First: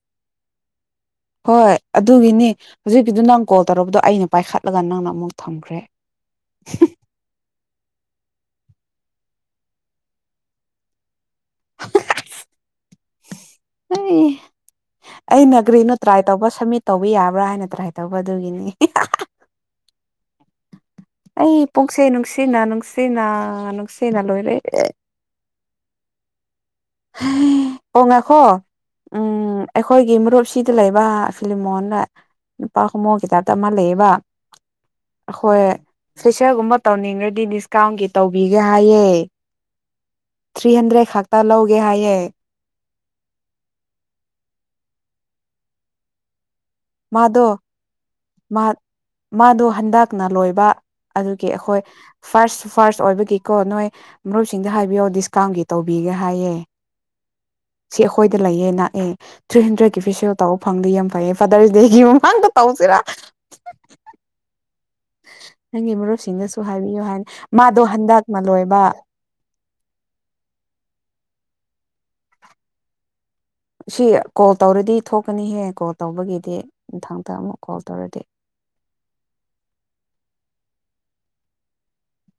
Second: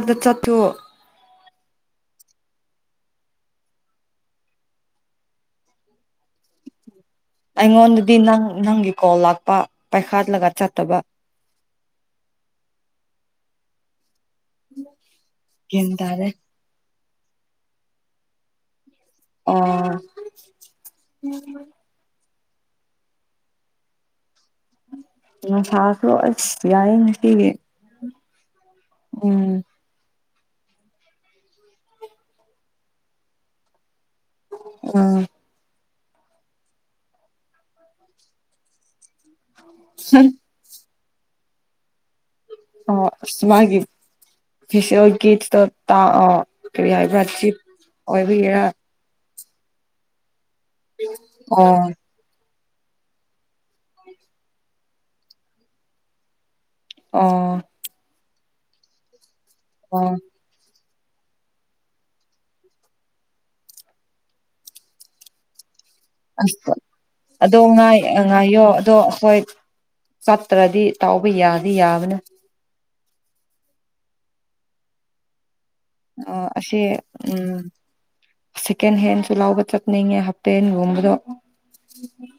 ꯑꯗ ꯆꯠꯊꯣ ꯍꯣꯏ ꯑꯗꯨꯒꯤꯅꯤ ꯍꯧꯖꯤꯛꯀꯤꯗꯨ ꯅꯪ ꯀꯣꯜ ꯇꯧꯛꯔꯕꯗꯣ ꯑꯩꯅ ꯄꯥꯏꯈꯠꯂꯒ ꯅꯪꯅ ꯑꯃꯨꯛ ꯊꯝꯈ꯭ꯔꯦ ꯑꯩꯉꯣꯟꯗꯗꯤ ꯅꯪ ꯅꯪꯒꯤ ꯀꯣꯜ ꯂꯥꯛꯄ ꯄꯥꯏꯈꯥꯠꯂꯒ ꯆꯠꯇꯕ ꯑꯩ ꯒ꯭ꯌꯥꯟ ꯑꯩꯅꯒ꯭ꯔꯤꯅꯣ ꯇ꯭ꯔꯥꯏ ꯇꯥꯔꯦ ꯇꯧꯕ ꯁꯝꯃꯤꯠ ꯇꯧꯕ ꯌꯥꯕ꯭ꯔ ꯕ꯭ꯔꯥ ꯍꯥꯏꯅ ꯇ꯭ꯔꯥꯏ ꯇꯧꯕ ꯑꯗꯨꯒꯤꯅꯤ ꯑ ꯑꯩ ꯄꯨꯡꯁꯦ ꯅꯨꯡꯁꯤ ꯅꯨꯡꯁꯤꯅ ꯅꯨꯡꯁꯤꯅ ꯅꯨꯡꯁꯤꯅ ꯂꯣꯏꯔꯦ ꯎ ꯁꯁꯨ ꯂ ꯌꯥꯏꯌꯦ ꯉꯇꯤꯒꯦ ꯍ ꯎꯝ ꯑꯩꯈꯣꯏꯒꯤꯃꯔꯣꯜ ꯁꯤꯗ ꯂꯩꯕ ꯐꯤꯂꯝ ꯃꯣꯜꯗ ꯅꯨꯄꯥ ꯀꯨꯝꯃꯣꯛ ꯍꯇꯥꯞꯇ ꯑꯃ ꯂꯩꯌꯦꯕ ꯑꯥ ꯍꯣꯏ ꯐꯦꯁꯤꯔꯒꯨꯝꯕ ꯇꯧꯅꯤꯡꯈ꯭ꯔꯗꯤ ꯗꯤꯁꯀꯥꯎꯟꯒꯤ ꯇꯧꯕꯤꯒꯦ ꯍꯥꯏꯌꯦ ꯊ꯭ꯔꯤ ꯍꯟꯗ꯭ꯔꯦꯠ ꯊꯥꯛꯇꯥ ꯂꯣ ꯦ ꯍꯥꯏꯌꯦꯦ ꯑꯣ ꯁꯃꯒꯤꯁꯤꯒꯠ ꯇ ꯇ ꯑ ꯀꯔꯤ ꯍꯥꯏꯕ꯭ꯔ ꯆ ꯑꯣꯏꯕꯒꯔꯥ ꯃꯥꯗꯨꯣ ꯍꯟꯗꯛꯅ ꯂꯣꯏꯕ ꯕ ꯑꯗꯨꯒꯤ ꯑꯣ ꯑꯈꯣꯏ ꯐꯥꯔꯁ ꯐꯥꯔꯁ ꯑꯣꯏꯕꯒꯤꯀꯣ ꯅꯣꯏ ꯃꯔꯨꯞꯁꯤꯡꯗ ꯍꯥꯏꯕꯤꯌꯣ ꯗꯤꯁꯀꯥꯎꯟꯒꯤ ꯇꯧꯕꯤꯒꯦ ꯍꯥꯏꯌꯦ ꯑ ꯁꯤ ꯑꯩꯈꯣꯏꯗ ꯂꯩꯌꯦ ꯅꯥꯛꯑꯦ ꯊ꯭ꯔꯤꯍꯟꯗ꯭ꯔꯦꯠꯀꯤ ꯐꯦꯁꯤꯌꯦꯜ ꯇꯧꯕ ꯐꯪꯗꯦ ꯌꯥꯝ ꯀꯥꯌꯦꯐ ꯐꯥꯗꯔꯁ ꯗꯦꯒꯤ ꯃꯃꯥꯡꯗ ꯇꯧꯁꯤꯔꯥ [inaudible] ꯃꯔꯨꯞꯁꯤꯡꯗꯁꯨ ꯑꯁ ꯍꯥꯏꯕꯤꯌꯨ ꯍꯥꯏꯅ ꯑꯗꯣ ꯃꯥꯗꯣ ꯉꯥꯏ ꯍꯟꯗꯛꯅ ꯉꯥꯏꯌꯣ ꯂꯣꯏꯕ ꯑꯗꯣ ꯍꯣꯏ ꯆꯠꯇ꯭ꯔꯗꯤ ꯇꯥꯎꯕ ꯌꯥꯗꯤ ꯌꯥꯕꯅ ꯁꯤ ꯀꯣꯜ ꯇꯧꯔꯗꯤ ꯊꯣꯛꯀꯅꯤꯍꯦ ꯀꯣꯜ ꯑ ꯇꯧꯕꯒꯤꯗꯤ ꯑꯁꯤ ꯃꯊꯪꯗ ꯎꯝ ꯑꯃꯨꯛ ꯀꯣꯜ ꯇꯧꯔꯗꯤ ꯁꯦꯀꯦꯟ ꯍꯦꯟꯁꯨ ꯂꯥꯎꯕ ꯆꯠꯅꯤꯡꯉꯦ ꯍꯞꯄꯦꯟꯒꯨꯝꯕ ꯂ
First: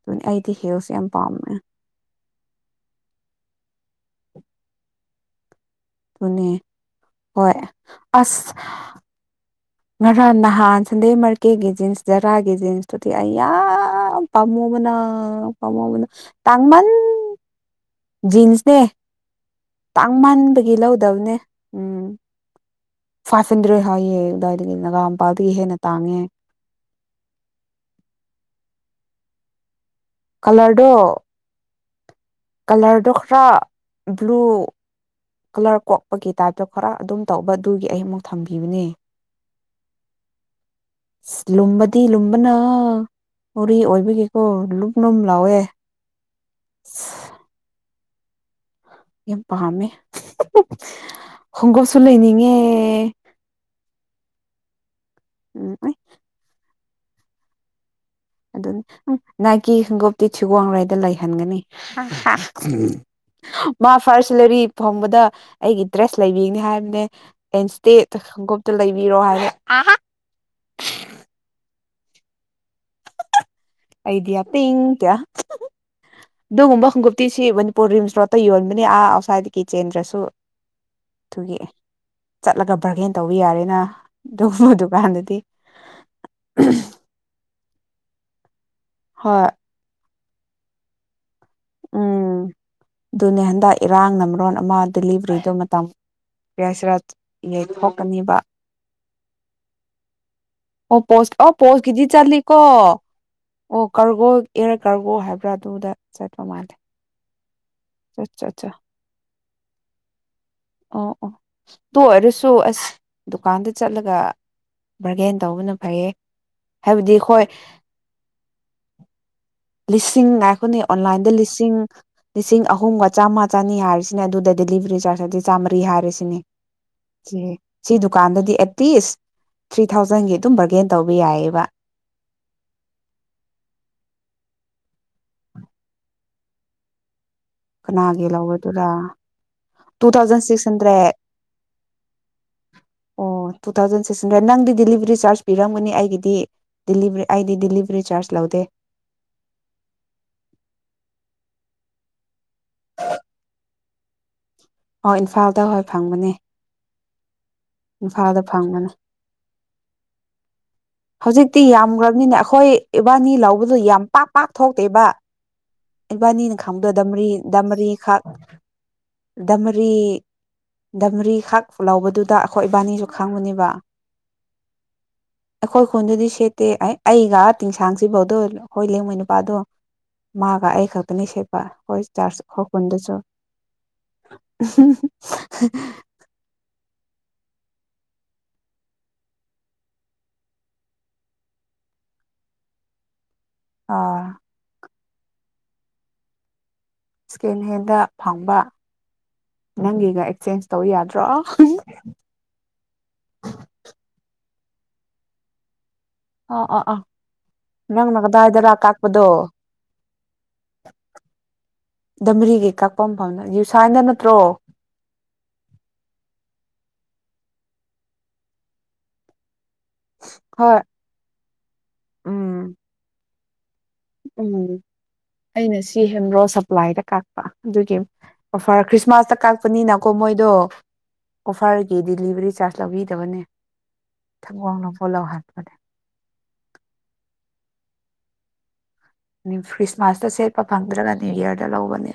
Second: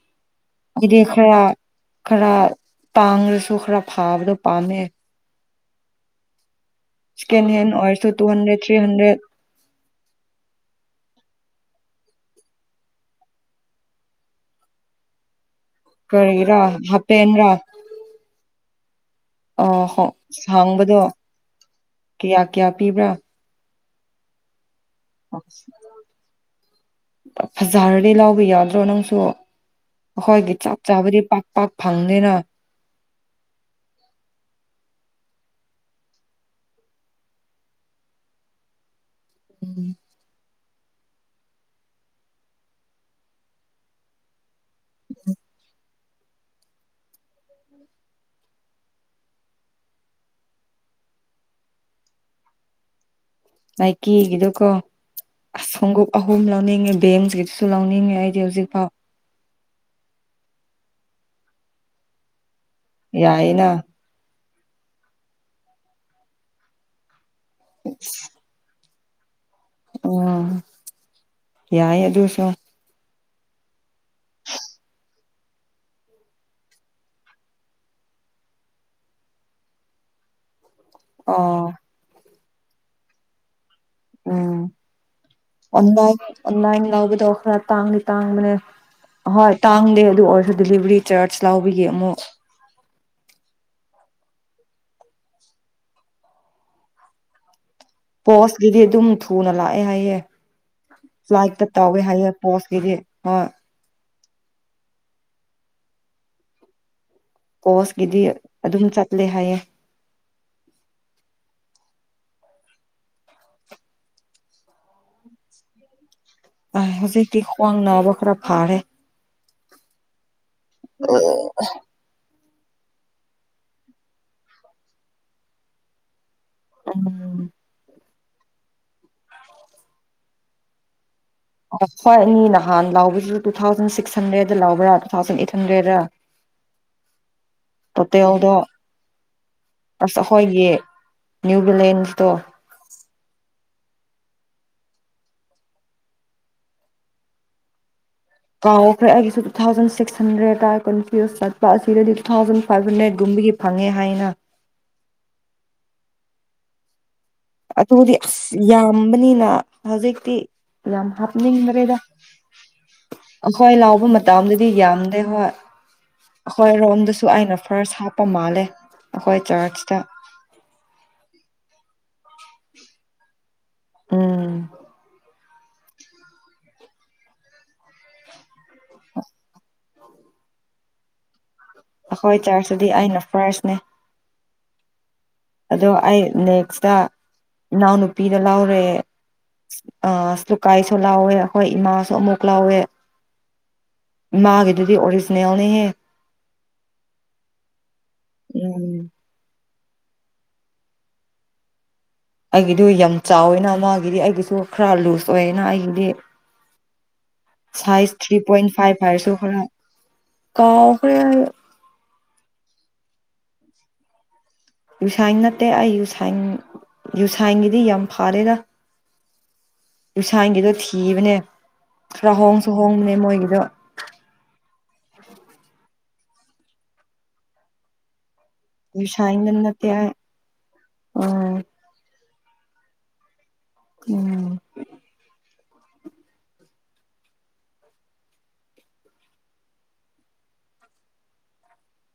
ꯑꯗꯨꯅꯤ ꯑꯩꯗꯤ ꯍꯤꯜꯁ ꯑꯗꯨꯗꯤ ꯌꯥꯝ ꯈꯔ ꯄꯥꯝꯃꯦ ꯈꯔ ꯇꯥꯡꯔꯁꯨ ꯊꯣ ꯈꯔꯥ ꯐꯥꯕꯗꯣ ꯄꯥꯝꯃꯦ ꯄꯨꯅꯦ ꯁꯀꯦꯟ ꯍꯦꯟ ꯑꯣꯏꯔꯁꯨ ꯇꯨ ꯍꯟꯗ꯭ꯔꯦꯠ ꯊ꯭ꯔꯤ ꯍꯟꯗ꯭ꯔꯦꯠ ꯉꯔꯥꯡ ꯅꯍꯥꯟ ꯁꯟꯗꯦ ꯃꯥꯔꯀꯦꯒꯤ ꯖꯤꯟꯁ ꯖꯔꯥꯒꯤ ꯖꯤꯟꯁꯇꯨꯗꯤ ꯑꯩ ꯌꯥꯝ ꯄꯥꯝꯃꯨꯕꯅ ꯄꯥꯝꯄꯨꯕꯅ ꯀꯔꯤꯔꯥ ꯇꯥꯡ ꯃꯟ ꯍꯥꯄꯦꯟꯔꯥ ꯖꯤꯟꯁꯅꯦ ꯑ ꯇꯥꯡ ꯃꯟꯥꯟꯕꯒꯤ ꯍꯥꯡꯕꯗꯣ ꯂꯧꯗꯕꯅꯦ ꯎꯝ ꯀꯌꯥ ꯀꯌꯥ ꯄꯤꯕ꯭ꯔꯥ ꯐꯥꯏꯚ ꯍꯟꯗ꯭ꯔꯦꯠ ꯊꯥꯌꯦ ꯑꯗꯥꯏ ꯑꯗꯒꯤ ꯅꯥꯒꯥꯝꯄꯥꯜꯗꯒꯤ ꯍꯦꯟꯅ ꯇꯥꯡꯉꯦ ꯐꯖꯔꯗꯤ ꯂꯥꯎꯕ ꯌꯥꯎꯗ꯭ꯔꯣ ꯅꯪꯁꯨ ꯑꯍꯣꯏꯒꯤ ꯆꯥꯛ ꯀꯂꯔꯗꯣ ꯆꯥꯕꯗꯤ ꯄꯥꯛ ꯄꯥꯛ ꯐꯪꯗꯦꯅ ꯐ꯭ꯔꯥ ꯕ꯭ꯂꯨ ꯀꯂꯔ ꯀꯣꯛꯄꯒꯤ ꯇꯥꯏꯞꯇ ꯈꯔ ꯑꯗꯨꯝ ꯇꯧꯕꯗꯨꯒꯤ ꯑꯩ ꯑꯃꯨꯛ ꯊꯝꯕꯤꯕꯅꯦ ꯎꯝ ꯁ ꯂꯨꯝꯕꯗꯤ ꯂꯨꯝꯕꯅ ꯃꫭꯔꯦ ꯑꯣꯏꯕꯤꯒꯤꯀꯣ ꯂꯨꯝ ꯂꯨꯝ ꯂꯥꯎꯋꯦ ꯁ ꯌꯥꯝ ꯄꯥꯝꯃꯦ ꯈꯣꯡꯒꯨꯞꯁꯨ ꯂꯩꯅꯤꯡꯉꯦ ꯑꯩ ꯀꯤꯒꯤꯗꯨꯀꯣ ꯑꯁ ꯎꯝ ꯈꫭꯡꯒꯨꯞ ꯑꯍꯨꯝ ꯂꯧꯅꯤꯡꯉꯦ ꯗꯤ ꯑꯦꯝꯖꯤ ꯗꯨꯁꯨ ꯂꯧꯅꯤꯡꯉꯦ ꯑꯩꯗꯤ ꯑꯗꯨꯅꯤ ꯍꯧꯖꯤꯛꯐꯥꯎ ꯍꯍ ꯎꯪ ꯅꯥꯏꯀꯤ ꯈꯪꯒꯨꯞꯇꯤ ꯊꯤꯒꯣꯡꯔꯩꯗ ꯂꯩꯍꯟꯒꯅꯤ ꯍꯥ ꯍꯥ ꯎꯝꯝ ꯌꯥꯏꯌꯦꯅ ꯃꯥ ꯐꯥꯔꯁ ꯁꯦꯂꯔꯤ ꯐꯪꯕꯗ ꯑꯩꯒꯤ ꯗ꯭ꯔꯦꯁ ꯂꯩꯕꯤꯅꯤ ꯍꯥꯏꯕꯅꯦ ꯑꯦꯝꯁꯇꯦ ꯊ ꯒꯣꯞꯇ ꯂꯩ ꯕꯤꯔꯣ ꯍꯥꯏꯕ ꯎꯝꯝ ꯌꯥꯏ ꯑꯗꯨꯁꯨ ꯑꯩꯗꯤ ꯌꯥ ꯇꯤꯡ ꯇꯤꯌꯥ ꯑꯗꯨꯒꯨꯝꯕ ꯈꯣꯡꯒꯨꯞꯇꯤ ꯁꯤ ꯃꯅꯤꯄꯨꯔ ꯔꯤꯝꯁ ꯔꯣꯗꯠꯇ ꯌꯣꯟꯕꯅꯤ ꯑꯥ ꯑꯥꯎꯠꯁꯥꯏꯗ ꯒꯤ ꯆꯦꯟꯗ꯭ꯔꯁꯨ ꯑꯗꯨꯒꯤ ꯑꯣ ꯆꯠꯂꯒ ꯕꯔꯒꯦꯟ ꯇꯧꯕ ꯌꯥꯔꯦꯅ ꯎꯝ ꯑꯗꯨꯒꯨꯝꯕ ꯗꯨꯀꯥꯟꯗꯗꯤ ꯑꯣꯟꯂꯥꯏꯟ ꯑꯣꯟꯂꯥꯏꯟ ꯂꯧꯕꯗꯣ ꯈꯔ ꯇꯥꯡꯗꯤ ꯇꯥꯡꯕꯅꯦ ꯍꯣꯏ ꯇꯥꯡꯗꯦ ꯑꯗꯨ ꯑꯣꯏ ꯗ ꯗꯤꯂꯤꯚ꯭ꯔꯤ ꯆꯥꯔꯖ ꯂꯥꯎꯕꯒꯤ ꯑꯃꯨꯛ ꯎꯝ ꯑꯗꯨꯅꯦ ꯍꯟꯗꯛ ꯏꯔꯥꯡꯅ ꯃꯔꯣꯟ ꯑꯃ ꯗꯤꯂꯤꯚ꯭ꯔꯤꯗꯨ ꯃꯇꯝ ꯌꯦꯡꯁꯤꯔꯥ ꯌꯦꯡꯊꯣꯛ ꯄꯣꯁꯒꯤꯗꯤ ꯑꯗꯨꯝ ꯊꯨ- ꯊꯨꯅ ꯂꯥꯛꯑꯦ ꯍꯥꯏꯌꯦ ꯑꯣ ꯄꯣꯁ ꯑꯣ ꯐ꯭ꯂꯥꯏꯠꯇ ꯄꯣꯁ ꯇꯧꯋꯦ ꯀꯤꯗꯤ ꯍꯥꯏꯌꯦ ꯆꯠꯂꯤꯀꯣ ꯄꯣꯁꯀꯤꯗꯤ ꯍꯣꯏ ꯑꯣ ꯀꯔꯨ- ꯕꯣꯜ ꯑꯦꯌꯔ ꯀꯥꯔꯒꯣ ꯍꯥꯏꯕ꯭ꯔꯥ ꯑꯗꯨꯗ ꯆꯠꯄ ꯃꯥꯜꯂꯦ ꯀꯣꯁꯀꯤꯗꯤ ꯆꯠ ꯆꯠ ꯑꯗꯨꯝ ꯆꯠꯂꯦ ꯍꯥꯏꯌꯦ ꯑꯣ ꯑꯣ ꯇꯨ ꯑꯣꯏꯔꯁꯨ ꯑꯁ ꯗꯨꯀꯥꯟꯗ ꯆꯠꯂꯒ ꯕꯥꯔꯒꯦꯟ ꯇꯧꯕꯅ ꯐꯩꯌꯦ ꯍꯥꯏꯕꯗꯤ ꯍꯧꯖꯤꯛꯇꯤ ꯑꯩꯈꯣꯏ ꯈ꯭ꯋꯥꯡ ꯅꯥꯕ ꯈꯔ ꯐꯥꯔꯦ ꯂꯤꯁꯤꯡ ꯉꯥꯏꯈꯣꯅꯦ ꯑꯣꯟꯂꯥꯏꯟꯗ ꯂꯤꯁꯤꯡ ꯂꯤꯁꯤꯡ ꯑꯍꯨꯝꯒ ꯆꯥꯝꯃꯥ ꯆꯅꯤ ꯍꯥꯏꯔꯁꯤꯅꯦ ꯑꯗꯨꯗ ꯗꯦꯂꯤꯚ꯭ꯔꯤ ꯆꯥꯔꯖ ꯍꯥꯏꯗꯤ ꯆꯥꯝꯃꯔꯤ ꯍꯥꯏꯔꯁꯤꯅꯦ ꯏꯍꯦ ꯁꯤꯗꯨ ꯗꯨꯀꯥꯟꯗꯗꯤ ꯑꯦꯠꯂꯤꯁ ꯊ꯭ꯔꯤ ꯊꯥꯎꯖꯟꯒꯤ ꯑꯗꯨꯝ ꯕꯔꯒꯦꯟ ꯇꯧ ꯑꯣ ꯑꯈꯣꯏ ꯑꯅꯤ ꯅꯍꯥꯟ ꯂꯥꯎꯕꯖꯨ ꯇꯨ ꯊꯥꯎꯖꯟ ꯁꯤꯛꯁ ꯍꯟꯗ꯭ꯔꯦꯠ ꯗ ꯂꯥꯎꯕ꯭ꯔꯥ ꯇꯨ ꯊꯥꯎꯖꯟ ꯑꯦꯠ ꯍꯟꯗ꯭ꯔꯦꯠꯔ ꯀꯅꯥꯒꯤ ꯂꯥꯎꯕꯗꯨꯔꯥ ꯇꯨ ꯑꯁ ꯊꯥꯎꯖꯟ ꯁꯤꯛꯁ ꯑꯩꯈꯣꯏꯒꯤ ꯍꯟꯗ꯭ꯔꯦꯠ ꯅ꯭ꯌꯨ ꯕꯦꯂꯦꯟꯁꯇꯣ ꯑꯣ ꯇꯨ ꯊꯥꯎꯖꯟ ꯁꯤ ꯇꯨꯁꯤꯟꯗ꯭ꯔꯦ ꯅꯪꯗꯤ ꯗꯤꯂꯤꯚ꯭ꯔꯤ ꯆꯥꯔꯖ ꯄꯤꯔꯝꯒꯅꯤ ꯑꯩꯒꯤꯗꯤ ꯗꯤꯂꯤꯚ꯭ꯔꯤ ꯑꯩꯗꯤ ꯗꯤꯂꯤꯚ꯭ꯔꯤ ꯆꯥꯔꯖ ꯂꯧꯗꯦ ꯀꯥꯎꯈ꯭ꯔꯦ ꯑꯩꯒꯤꯁꯨ ꯇꯨ ꯊꯥꯎꯖꯟ ꯁꯤꯛꯁ ꯍꯟꯗ꯭ꯔꯦꯠ ꯇꯥꯏ ꯀꯟꯐ꯭ꯌꯨꯁ ꯆꯠ- ꯕꯥꯏ ꯑꯁꯤꯗꯗꯤ ꯇꯨ ꯊꯥꯎꯟ ꯐꯕꯅꯒꯨꯝꯕꯒꯤ ꯐꯪꯉꯦ ꯊꯥꯏꯅ ꯑꯣ ꯏꯝꯐꯥꯜꯗ ꯍꯣꯏ ꯐꯪꯕꯅꯦ ꯑꯗꯨꯕꯨꯗꯤ ꯏꯝꯐꯥꯜꯗ ꯑꯁ ꯐꯪꯕꯅꯦ ꯌꯥꯝꯕꯅꯤꯅ ꯍꯧꯖꯤꯛꯇꯤ ꯌꯥꯝ ꯍꯧꯖꯤꯛꯇꯤ ꯍꯥꯞꯅꯤꯡꯗ꯭ꯔꯦꯗ ꯌꯥꯝꯈ꯭ꯔꯕꯅꯤꯅ ꯑꯩꯈꯣꯏ ꯏꯕꯥꯅꯤ ꯑꯩꯈꯣꯏ ꯂꯧꯕꯗ ꯌꯥꯝ ꯂꯥꯎꯕ ꯄꯥꯛ ꯄꯥꯛ ꯃꯇꯝꯗꯗꯤ ꯊꯣꯛꯇꯦꯕ ꯌꯥꯝꯗꯦ ꯍꯣꯏ ꯏꯕꯥꯅꯤꯅ ꯈꯥꯡꯗ ꯑꯩꯈꯣꯏꯔꯣꯝꯗꯁꯨ ꯗꯥꯝꯔꯤ ꯑꯩꯅ ꯗꯥꯝꯔꯤ ꯐꯥꯔꯁ ꯈꯥ ꯍꯥꯞꯄ ꯃꯥꯜꯂꯦ ꯑꯩꯈꯣꯏ ꯗꯝꯔꯤ ꯆꯔꯆꯇ ꯗꯝꯔꯤ ꯐ ꯈꯥꯛ ꯂꯧꯕꯗꯨꯗ ꯑꯩꯈꯣꯏ ꯏꯕꯥꯅꯤꯁꯨ ꯈꯪꯉꯨꯅꯦꯕ ꯎꯝ ꯑꯩꯈꯣꯏ ꯈꯨꯟꯗꯨꯗꯤ ꯁꯦꯠꯇꯦ ꯑꯩ ꯑꯩꯒ ꯇꯤꯡꯁꯥꯡꯁꯤꯐꯧꯗꯣ ꯍꯣꯏ ꯂꯦꯡꯉꯣꯏ ꯅꯨꯄꯥꯗꯣ ꯃꯥ ꯕꯥ ꯑꯩ ꯈꯛꯇꯅꯤ ꯁꯦ ꯑꯩꯈꯣꯏ ꯆꯥꯔꯆꯗꯗꯤ ꯑꯩꯅ ꯐꯔꯁꯤꯅꯦ ꯎꯝꯍꯝꯍꯝ ꯑꯗꯣ ꯑꯩ ꯅꯦꯛꯁꯇ ꯏꯅꯥꯎꯅꯨꯄꯤꯗ ꯂꯥꯎꯔꯦ ꯑ ꯁ ꯂꯨꯀꯥꯏꯁꯨ ꯂꯥꯎꯋꯦ ꯍꯣꯏ ꯏꯃꯥꯁꯨ ꯑꯃꯨꯛ ꯂꯥꯎꯋꯦ ꯑꯥ ꯃꯥꯒꯤꯗꯤ ꯑꯣꯔꯤꯖꯤꯆꯦꯜꯅꯦꯍꯦ ꯁꯀꯦꯟꯍꯦꯟꯗ ꯐꯪꯕ ꯅꯪꯒꯤꯒ ꯑꯦꯛꯆꯦꯟꯁ ꯇꯧ ꯌꯥꯗ꯭ꯔꯣ ꯑꯩꯒꯤꯗꯨ ꯌꯥꯝ ꯆꯥꯎꯋꯤꯅ ꯃꯥꯒꯤꯗꯤ ꯑꯩꯒꯤꯁꯨ ꯈꯔ ꯂꯨꯁ ꯑꯣꯏꯌꯦꯅ ꯑꯩꯒꯤꯗꯤ ꯑꯥ ꯑꯥ ꯅꯪꯅ ꯁꯥꯏꯁ ꯊ꯭ꯔꯤ ꯄꯣꯏꯟ ꯀꯗꯥꯏꯗꯔꯥ ꯐꯥꯏꯚ ꯀꯥꯛꯄꯗꯣ ꯍꯥꯏꯔꯁꯨ ꯈꯔ ꯀꯥꯎꯈꯔꯦ ꯗꯃꯔꯤꯒꯤ ꯀꯛꯄ ꯃꯐꯝꯗ ꯌꯨꯁꯥꯏꯅ ꯅꯠꯇ꯭ꯔꯣ ꯌꯨꯁꯥꯏꯟ ꯅꯠꯇꯦ ꯑꯩ ꯌꯨꯁꯥꯏ ꯌꯨꯁꯥꯏꯒꯤꯗꯤ ꯌꯥꯝ ꯐꯥꯔꯦꯗ ꯌꯨꯁꯥꯡꯒꯤꯗꯣ ꯍꯣꯏ ꯊꯤꯕꯅꯦ ꯈꯔ ꯎꯝ ꯍꯣꯡꯁꯨ ꯍꯣꯡꯕꯅꯦ ꯃꯣꯏꯒꯤ ꯌꯣ ꯇ꯭ꯌꯨꯁꯟꯔꯣ ꯁꯄ꯭ꯂꯥꯏꯗ ꯀꯥꯛꯄ ꯑꯗꯨꯒꯤ ꯑꯣꯐꯔ ꯈ꯭ꯔꯤꯁꯃꯥꯁꯇ ꯌꯨꯁꯥꯏꯟꯗ ꯅꯠꯇꯦ ꯀꯥꯛꯄꯅꯤꯅꯀꯣ ꯑꯩ ꯃꯣꯏꯗꯣ ꯑꯥ ꯑꯣꯐꯔꯒꯤ ꯗꯤꯂꯤꯚꯔꯤ ꯆꯥꯔꯖ ꯂꯧꯕꯤꯗꯕꯅꯦ ꯎꯝ ꯊꯪꯋꯥꯡꯅ ꯄꯣꯂꯥꯎ ꯍꯥꯟꯕꯅꯦ ꯈ꯭ꯔꯤꯁꯃꯥꯁꯇ ꯁꯦꯠꯄ ꯐꯪꯗ꯭ꯔꯒ ꯅ꯭ꯌꯨ ꯌꯤꯑꯔꯗ ꯂꯧꯕꯅꯦ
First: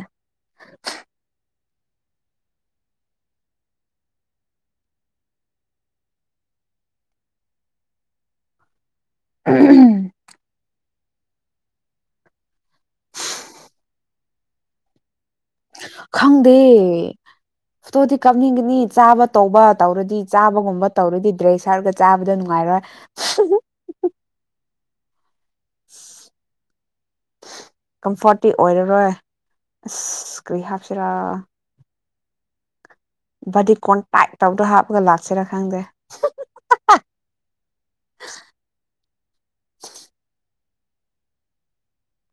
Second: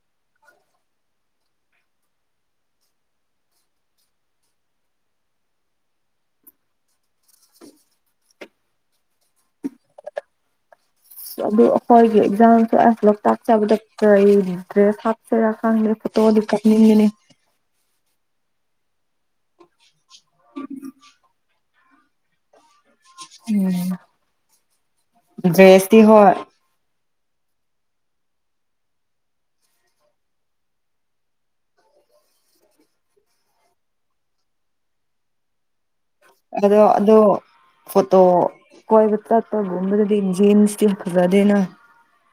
ꯎꯍꯨꯝ ꯑꯗꯨ ꯑꯩꯈꯣꯏꯒꯤ ꯑꯦꯛꯖꯝꯁꯨ ꯑ ꯂꯣꯛꯇꯥꯛ ꯆꯠꯄꯗ ꯀꯔꯤ ꯗ꯭ꯔꯦꯁ ꯍꯥꯞ ꯐꯔ ꯈꯪꯂꯦ ꯐꯣꯇꯣꯗꯨ ꯀꯛꯅꯤꯡꯒꯅꯤ ꯐꯇꯣꯗꯤ ꯀꯥꯞꯅꯤꯡꯒꯅꯤ ꯆꯥꯕ ꯇꯧꯕ ꯇꯧꯔꯗꯤ ꯆꯥꯕꯒꯨꯝꯕ ꯇꯧꯔꯗꯤ ꯗ꯭ꯔꯦꯁ ꯍꯥꯏꯔꯒ ꯆꯥꯕꯗ ꯅꯨꯡꯉꯥꯏꯔꯣꯏ ꯎꯝ ꯗ꯭ꯔꯦꯁꯤ ꯍꯣꯏ ꯀꯝꯐꯣꯔꯠꯇꯤ ꯑꯣꯏꯔꯔꯣꯏ ꯑꯁ ꯀ꯭ꯔꯤ ꯍꯥꯞꯁꯤꯔ ꯚꯗꯤ ꯀꯣꯟꯇꯥꯏ ꯇꯧꯗ ꯍꯥꯞꯄꯒ ꯂꯥꯛꯁꯤꯔꯥ ꯈꯪꯗꯦ ꯑꯗꯣ ꯑꯗꯣ ꯐꯣꯇꯣ ꯀꯣꯏꯕ ꯇꯠꯄꯒꯨꯝꯕꯗꯗꯤ ꯖꯤꯟꯁꯇ ꯌꯥꯝ ꯐꯖꯗꯦꯅ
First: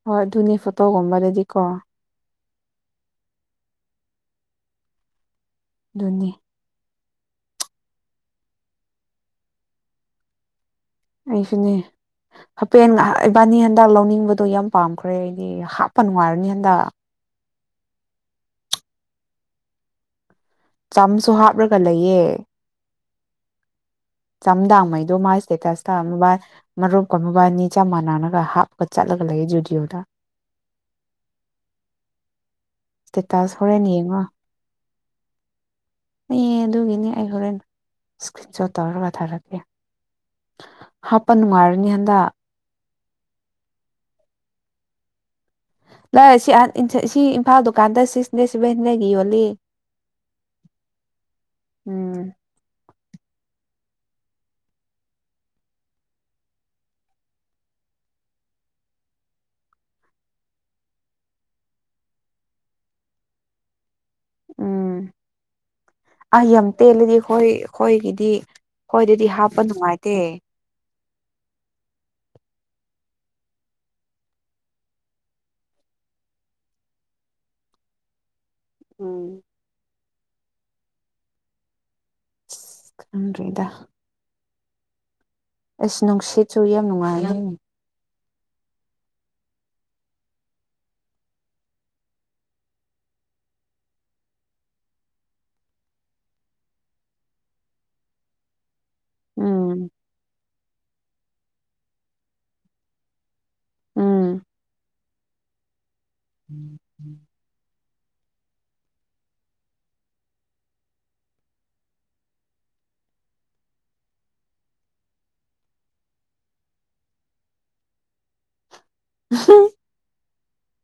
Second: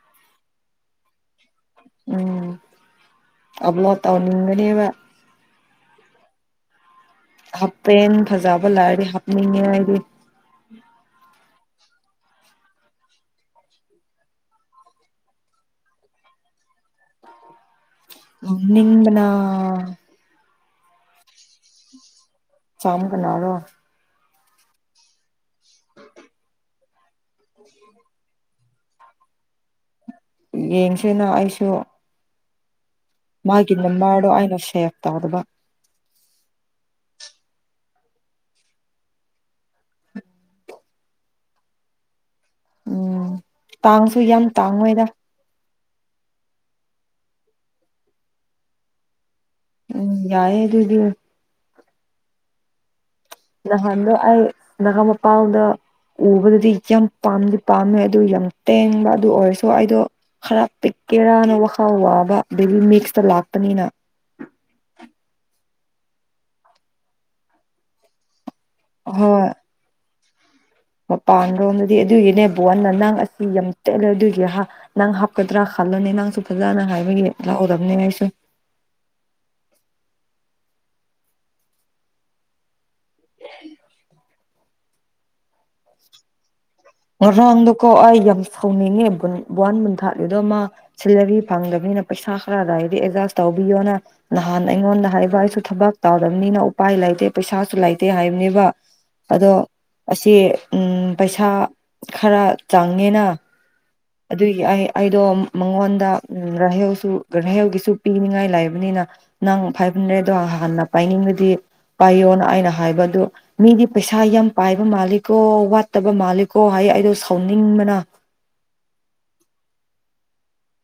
ꯍꯣꯏ ꯑꯗꯨꯅꯦ ꯐꯣꯇꯣꯒꯨꯝꯕꯗꯗꯤ ꯀꯣ ꯎꯝ ꯑꯞꯂꯣꯗ ꯇꯧꯅꯤꯡꯒꯅꯦꯕ ꯑꯗꯨꯅꯤ ꯍꯥꯞꯄꯦꯅ ꯐꯖꯕ ꯂꯥꯛꯗꯤ ꯍꯥꯞꯅꯤꯡꯉꯦ ꯍꯥꯏꯗꯤ ꯑꯩꯁꯨꯅꯦ ꯍꯥꯏꯄꯦꯟ ꯏꯕꯥꯅꯤ ꯍꯟꯗꯛ ꯂꯧꯅꯤꯡꯕꯗꯣ ꯌꯥꯝ ꯄꯥꯝꯈ꯭ꯔꯦ ꯑꯩꯗꯤ ꯍꯥꯞꯄ ꯅꯨꯡꯉꯥꯏꯔꯅꯤ ꯍꯟꯗꯛ ꯎ ꯅꯤꯡꯝꯕꯅ ꯆꯝꯁꯨ ꯍꯥꯞꯂꯒ ꯂꯩꯌꯦ ꯀꯝ ꯀꯅꯥ ꯂꯣ ꯆꯝꯗꯥꯡꯉꯩꯗꯣ ꯃꯥꯁ ꯁ ꯃꯔꯨꯞ ꯑꯩꯣꯏ ꯃꯕꯥꯅꯤ ꯆꯞ ꯃꯥꯟꯅꯒ ꯍꯥꯞ ꯀ ꯆꯂꯣ ꯀꯧꯕ ꯌꯨꯗꯤꯑꯣꯗ ꯌꯦꯡꯁꯤꯅ ꯑꯩꯁꯨ ꯏꯁꯇꯦꯇꯥꯁ ꯃꯥꯒꯤ ꯍꯣꯔꯦꯟ ꯌꯦꯡꯉꯣ ꯅꯝꯕꯔꯗꯣ ꯑꯩꯅ ꯁꯦꯚ ꯇꯧꯔꯕ ꯑꯦ ꯑꯗꯨꯒꯤꯅꯤ ꯑꯩ ꯍꯣꯔꯦꯟ ꯏꯁꯀ꯭ꯔꯤꯟ ꯁꯣꯠ ꯇꯧꯔꯒ ꯊꯥꯔꯛꯀꯦ ꯍꯥꯞꯄ ꯅꯨꯡꯉꯥꯏꯔꯅꯤ ꯍꯟꯗꯛ ꯎꯝ ꯇꯥꯡꯁꯨ ꯌꯥꯝ ꯇꯥꯡꯉꯣꯏꯗ ꯂꯦ ꯁꯤ ꯁꯤ ꯏꯝꯐꯥꯜ ꯗꯨꯀꯥꯟꯗ ꯁꯤꯛꯁꯅꯦ ꯁꯚꯦꯟꯅꯦꯒꯤ ꯌꯣꯜꯂꯤ ꯎꯝ ꯌꯥꯏꯦ ꯑꯗꯨꯗꯤ ꯎꯝ ꯅꯍꯥꯟꯗꯣ ꯑꯩ ꯒꯥ ꯃꯄꯜꯗ ꯎꯕꯗꯗꯤ ꯌꯥꯝ ꯄꯥꯝꯗꯤ ꯄꯥꯝꯃꯦ ꯑꯗꯨ ꯌꯥꯝ ꯇꯦꯡꯕ ꯑꯗꯨ ꯑꯣꯏꯔꯁꯨ ꯑꯩꯗꯣ ꯈꯔ ꯄꯤꯛꯀꯦꯔꯥꯅ ꯋꯥꯈꯥꯎ ꯋꯥꯕ ꯕꯦꯕꯤ ꯃꯤꯛꯁꯇ ꯂꯥꯛꯄꯅꯤꯅ ꯎꯝ ꯑ ꯌꯥꯝ ꯇꯦꯜꯂꯗꯤ ꯍꯣꯏ ꯑꯩꯈꯣꯏꯒꯤꯗꯤ ꯍꯣꯏ ꯑꯗꯨꯗꯤ ꯍꯥꯞꯄ ꯅꯨꯡꯉꯥꯏꯇꯦ ꯃꯄꯥꯟꯂꯣꯝꯗꯗꯤ ꯑꯗꯨꯒꯤꯅꯦ ꯕꯣꯟꯅ ꯅꯪ ꯑꯁꯤ ꯌꯥꯝ ꯇꯠꯂꯦ ꯑꯗꯨꯏꯒꯤ ꯅꯪ ꯍꯥꯞꯀꯗ꯭ꯔꯥ ꯈꯜꯂꯣꯅꯦ ꯅꯪꯁꯨ ꯐꯖꯅ ꯍꯥꯏꯕꯒꯤ ꯂꯥꯛꯍꯧꯗꯔꯕꯅꯦ ꯑꯩꯁꯨ ꯎꯝ [unintelligible] ꯅꯟꯔꯤꯗ ꯑꯦꯁ ꯅꯨꯡꯁꯤꯠ ꯔꯪꯗꯨ ꯀ ꯑꯩ ꯍꯧꯅꯤꯡꯉꯦ ꯕꯟꯕꯨꯟꯊꯥꯂꯤꯗꯣ ꯃꯥ ꯁꯦꯂꯔꯤ ꯐꯪꯗꯕꯅꯤꯅ ꯄꯩꯁꯥ ꯈꯔ ꯗꯥꯏꯔꯗꯤ ꯑꯦꯗꯖꯁ ꯇꯧꯕꯤꯌꯣꯅ ꯅꯍꯥꯟ ꯑꯩꯉꯣꯟꯗ ꯍꯥꯏꯕ ꯑꯩꯁꯨ ꯊꯕꯛ ꯇꯧꯗꯕꯅꯤꯅ ꯎꯄꯥꯏ ꯂꯩꯇꯦ ꯄꯩꯁꯥꯁꯨ ꯂꯩꯇꯦ ꯍꯥꯏꯕꯅꯤꯕ ꯑꯗꯣ ꯎꯝ ꯑꯁꯤ ꯎꯝ ꯄꯩꯁꯥ ꯈꯔ ꯆꯪꯉꯦꯅ ꯎꯝ ꯑꯗꯨꯒꯤ ꯑꯩ ꯑꯩꯗꯣ ꯃꯉꯣꯟꯗ ꯎꯝ ꯔꯍꯧꯁꯨ ꯔꯍꯧꯒꯤꯁꯨ ꯄꯤꯅꯤꯡꯉꯥꯏ ꯂꯩꯥꯏꯕꯅꯤꯅ ꯅꯪ ꯐꯥꯏꯚ ꯍꯟꯗ꯭ꯔꯦꯗꯗꯣ ꯍꯥꯟꯅ ꯄꯥꯏꯅꯤꯡꯕꯗꯤ ꯄꯥꯏꯌꯣꯅ ꯑꯩꯅ ꯍꯥꯏꯕ ꯑꯗꯨ ꯃꯤꯗꯤ ꯄꯩꯁꯥ ꯌꯥꯝ ꯄꯥꯏꯕ ꯃꯥꯜꯂꯤꯀꯣ ꯋꯥꯠꯇꯕ ꯃꯥꯜꯂꯤꯀꯣ ꯍꯥꯏ ꯑꯩꯗꯣ ꯁꯥꯎꯅꯤꯡꯕꯅ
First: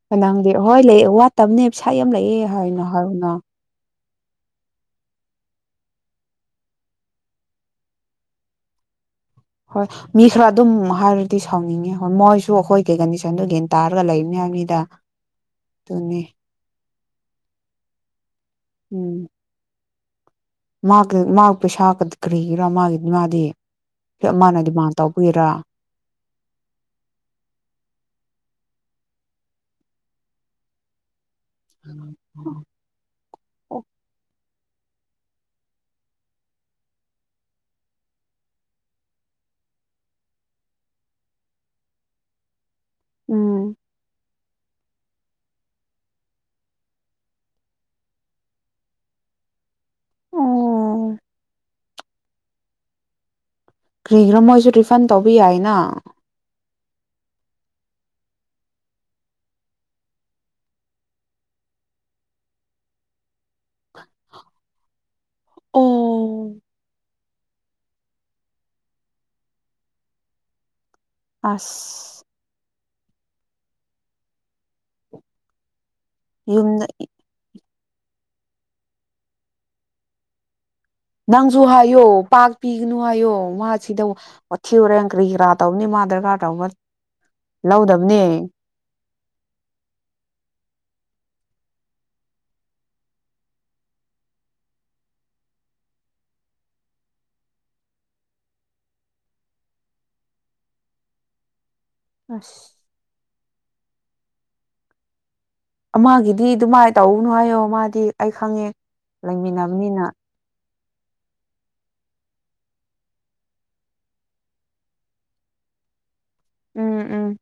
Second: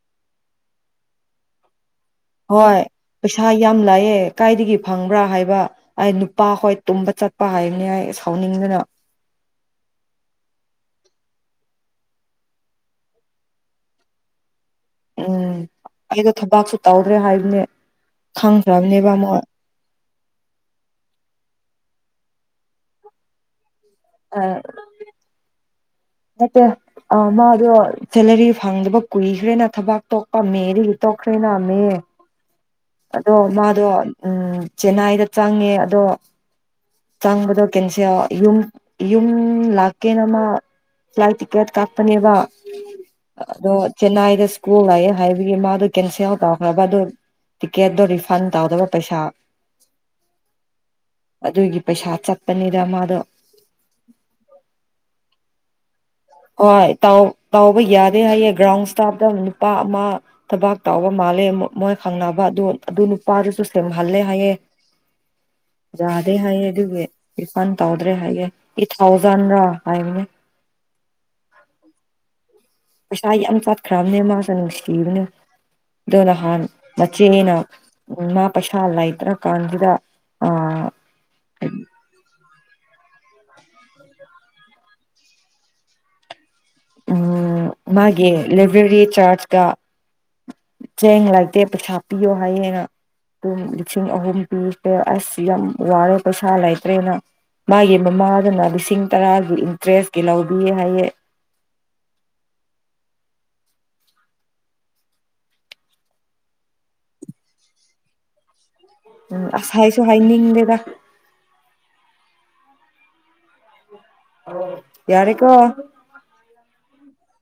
ꯀꯅꯥ ꯍꯣꯏ ꯂꯩ ꯋꯥꯠꯇꯕꯅꯦ ꯄꯩꯁꯥ ꯌꯥꯝ ꯂꯩꯑꯦ ꯍꯣꯏ ꯍꯥꯏꯅ ꯍꯥꯏꯔꯨꯅ ꯄꯩꯁꯥ ꯌꯥꯝ ꯂꯥꯑꯦ ꯂꯩꯀꯥꯏꯗꯒꯤ ꯐꯪꯕ꯭ꯔꯥ ꯍꯥꯏꯕ ꯍꯥꯏ ꯅꯨꯄꯥ ꯍꯣꯏ ꯇꯨꯝꯕ ꯆꯠꯄ ꯍꯥꯏꯕꯅꯤ ꯍꯥꯏ ꯁꯥꯎꯅꯤꯡꯗꯅ ꯍꯣꯏ ꯃꯤ ꯈꯔ ꯑꯗꯨꯝ ꯍꯥꯏꯔꯗꯤ ꯁꯥꯎꯅꯤꯡꯉꯦ ꯍꯣꯏ ꯃꯣꯏꯁꯨ ꯑꯩꯈꯣꯏꯒꯤ ꯀꯟꯗꯤꯁꯟꯗꯨ ꯒꯤꯟꯇꯥꯔꯒ ꯂꯩꯕꯅꯤ ꯍꯥꯏꯕꯅꯤꯗ ꯎꯝ ꯑꯗꯨꯅꯦ ꯑꯩꯗꯣ ꯊꯕꯥꯛꯁꯨ ꯇꯧꯗ꯭ꯔꯦ ꯍꯥꯏꯕꯅꯦ ꯈꯪꯈ꯭ꯔꯥꯝꯅꯦꯕ ꯃꯣ ꯃꯥꯀ ꯃꯥ ꯄꯩꯁꯥ ꯀꯑꯩꯒꯤꯔꯥ ꯃꯥꯒꯤ ꯃꯥꯗꯤ ꯍ ꯑꯥ ꯃꯥꯅ ꯗꯤꯃꯥꯟ ꯇꯧꯕꯒꯤꯔꯥ ꯅꯠꯇꯦ ꯑ ꯃꯥꯗꯣ ꯁꯦꯂꯔꯤ ꯐꯪꯗꯕ ꯀꯨꯏꯈ꯭ꯔꯦꯅ ꯊꯕꯛ ꯇꯣꯛꯄ ꯃꯦꯗꯒꯤ ꯇꯣ ꯈ꯭ꯔꯦꯅꯥ ꯃꯦ ꯑꯗꯣ ꯃꯥꯗꯣ ꯎꯝ ꯆꯦꯟꯅꯥꯏꯗ ꯆꯪꯉꯦ ꯑꯗꯣ ꯆꯪꯕꯗꯣ ꯀꯦꯟꯁꯦꯜ ꯌꯨꯝ ꯌꯨꯝ ꯂꯥꯛꯀꯦꯅ ꯃꯥ ꯐ꯭ꯂꯥꯏꯠ ꯇꯤꯀꯦꯠ ꯀꯛꯄꯅꯦꯕ ꯑꯗꯣ ꯎꯝ ꯆꯅꯥꯏꯗ [unintelligible] ꯂꯥꯛꯑꯦ ꯍꯥꯏꯕꯒꯤ ꯃꯥꯗꯣ ꯀꯦꯟꯁꯦꯜ ꯇꯧꯈ꯭ꯔꯕ ꯑꯗꯨ ꯇꯤꯛꯀꯦꯠꯇꯣ ꯔꯤꯐꯟ ꯇꯧꯗꯕ ꯄꯩꯁꯥ ꯑꯣ ꯑꯗꯨꯒꯤ ꯄꯩꯁꯥ ꯆꯠꯄꯅꯤꯗ ꯃꯥꯗꯣ ꯀꯔꯤꯒꯤꯔꯥ ꯃꯣꯏꯁꯨ ꯔꯤꯐꯟ ꯇꯧꯕ ꯌꯥꯏꯅ ꯍꯣꯏ ꯇꯥꯎ ꯇꯥꯎꯕ ꯌꯥꯗꯦ ꯍꯥꯏꯌꯦ ꯒ꯭ꯔꯥꯎꯟ ꯏꯁꯇꯥꯞꯇ ꯅꯨꯄꯥ ꯑꯃ ꯊꯕꯥꯛ ꯇꯥꯎꯕ ꯃꯥꯜꯂꯦ ꯃꯣꯏ ꯈꯪꯅꯕ ꯑꯗꯨ ꯑꯗꯨ ꯅꯨꯄꯥꯗꯨꯁꯨ ꯁꯇꯦꯝ ꯍꯜꯂꯦ ꯍꯥꯏꯌꯦ ꯖꯥꯗꯦ ꯑꯣ ꯍꯥꯏꯌꯦ ꯑꯗꯨꯒꯤ ꯔꯤꯐꯟ ꯇꯧꯗ꯭ꯔꯦ ꯍꯥꯏꯌꯦ ꯑꯦ ꯊꯥꯎꯖꯟꯔꯥ ꯍꯥꯏꯕꯅꯦ ꯑꯁ ꯄꯩꯁꯥ ꯌꯥꯝ ꯆꯠꯈ꯭ꯔꯝꯅꯦ ꯃꯥꯁꯨ ꯅꯨꯡꯁꯤꯕꯅꯦ ꯗꯣ ꯅꯍꯥꯟ ꯌꯨꯝꯗ ꯃꯆꯤꯅꯤꯅ ꯎ ꯃꯥ ꯄꯩꯁꯥ ꯂꯩꯇ꯭ꯔꯀꯥꯟꯁꯤꯗ ꯑ ꯅꯪꯁꯨ ꯍꯥꯏꯌꯣ ꯄꯥꯛ ꯄꯤꯒꯅꯨ ꯍꯥꯏꯌꯣ ꯃꯥꯁꯤꯗ ꯋꯥꯊꯤ ꯍꯣꯔꯦꯟ ꯀ꯭ꯔꯤ ꯀꯔꯥ ꯇꯧꯕꯅꯤ ꯃꯥ ꯗꯔꯀꯥꯔ ꯇꯧꯕ ꯎꯝ ꯃꯥꯒꯤ ꯂꯧꯗꯕꯅꯦ ꯂꯦꯕꯔ꯭ꯦꯔꯤ ꯆꯥꯔꯖꯀ ꯆꯦꯡ ꯂꯩꯇꯦ ꯄꯩꯁꯥ ꯄꯤꯌꯣ ꯍꯥꯏꯌꯦꯅ ꯑꯗꯨꯝ ꯂꯤꯁꯤꯡ ꯑꯍꯨꯝ ꯄꯤꯈꯔ꯭ꯦ ꯑꯁ ꯌꯥꯝ ꯋꯥꯔꯦ ꯄꯩꯁꯥ ꯂꯩꯇ꯭ꯔꯦꯅ ꯃꯥꯒꯤ ꯃꯃꯥꯗꯨꯅ ꯂꯤꯁꯤꯡ ꯇꯔꯥꯒꯤ ꯏꯟꯇꯔꯦꯁꯀꯤ ꯂꯧꯕꯤ ꯍꯥꯏꯌꯦ ꯑꯁ ꯑꯃꯃꯒꯤꯗꯤ ꯑꯗꯨꯃꯥꯏꯅ ꯇꯧꯅꯨ ꯍꯥꯏꯌꯣ ꯃꯥꯗꯤ ꯑꯩ ꯈꯪꯉꯦ ꯎꯝ ꯑꯁ ꯂꯩꯃꯤꯟꯅꯕꯅꯤꯅ ꯍꯥꯏꯁꯨ ꯍꯥꯏꯅꯤꯡꯗꯦꯗ ꯌꯥꯔꯀꯣ ꯎꯝ ꯎꯝ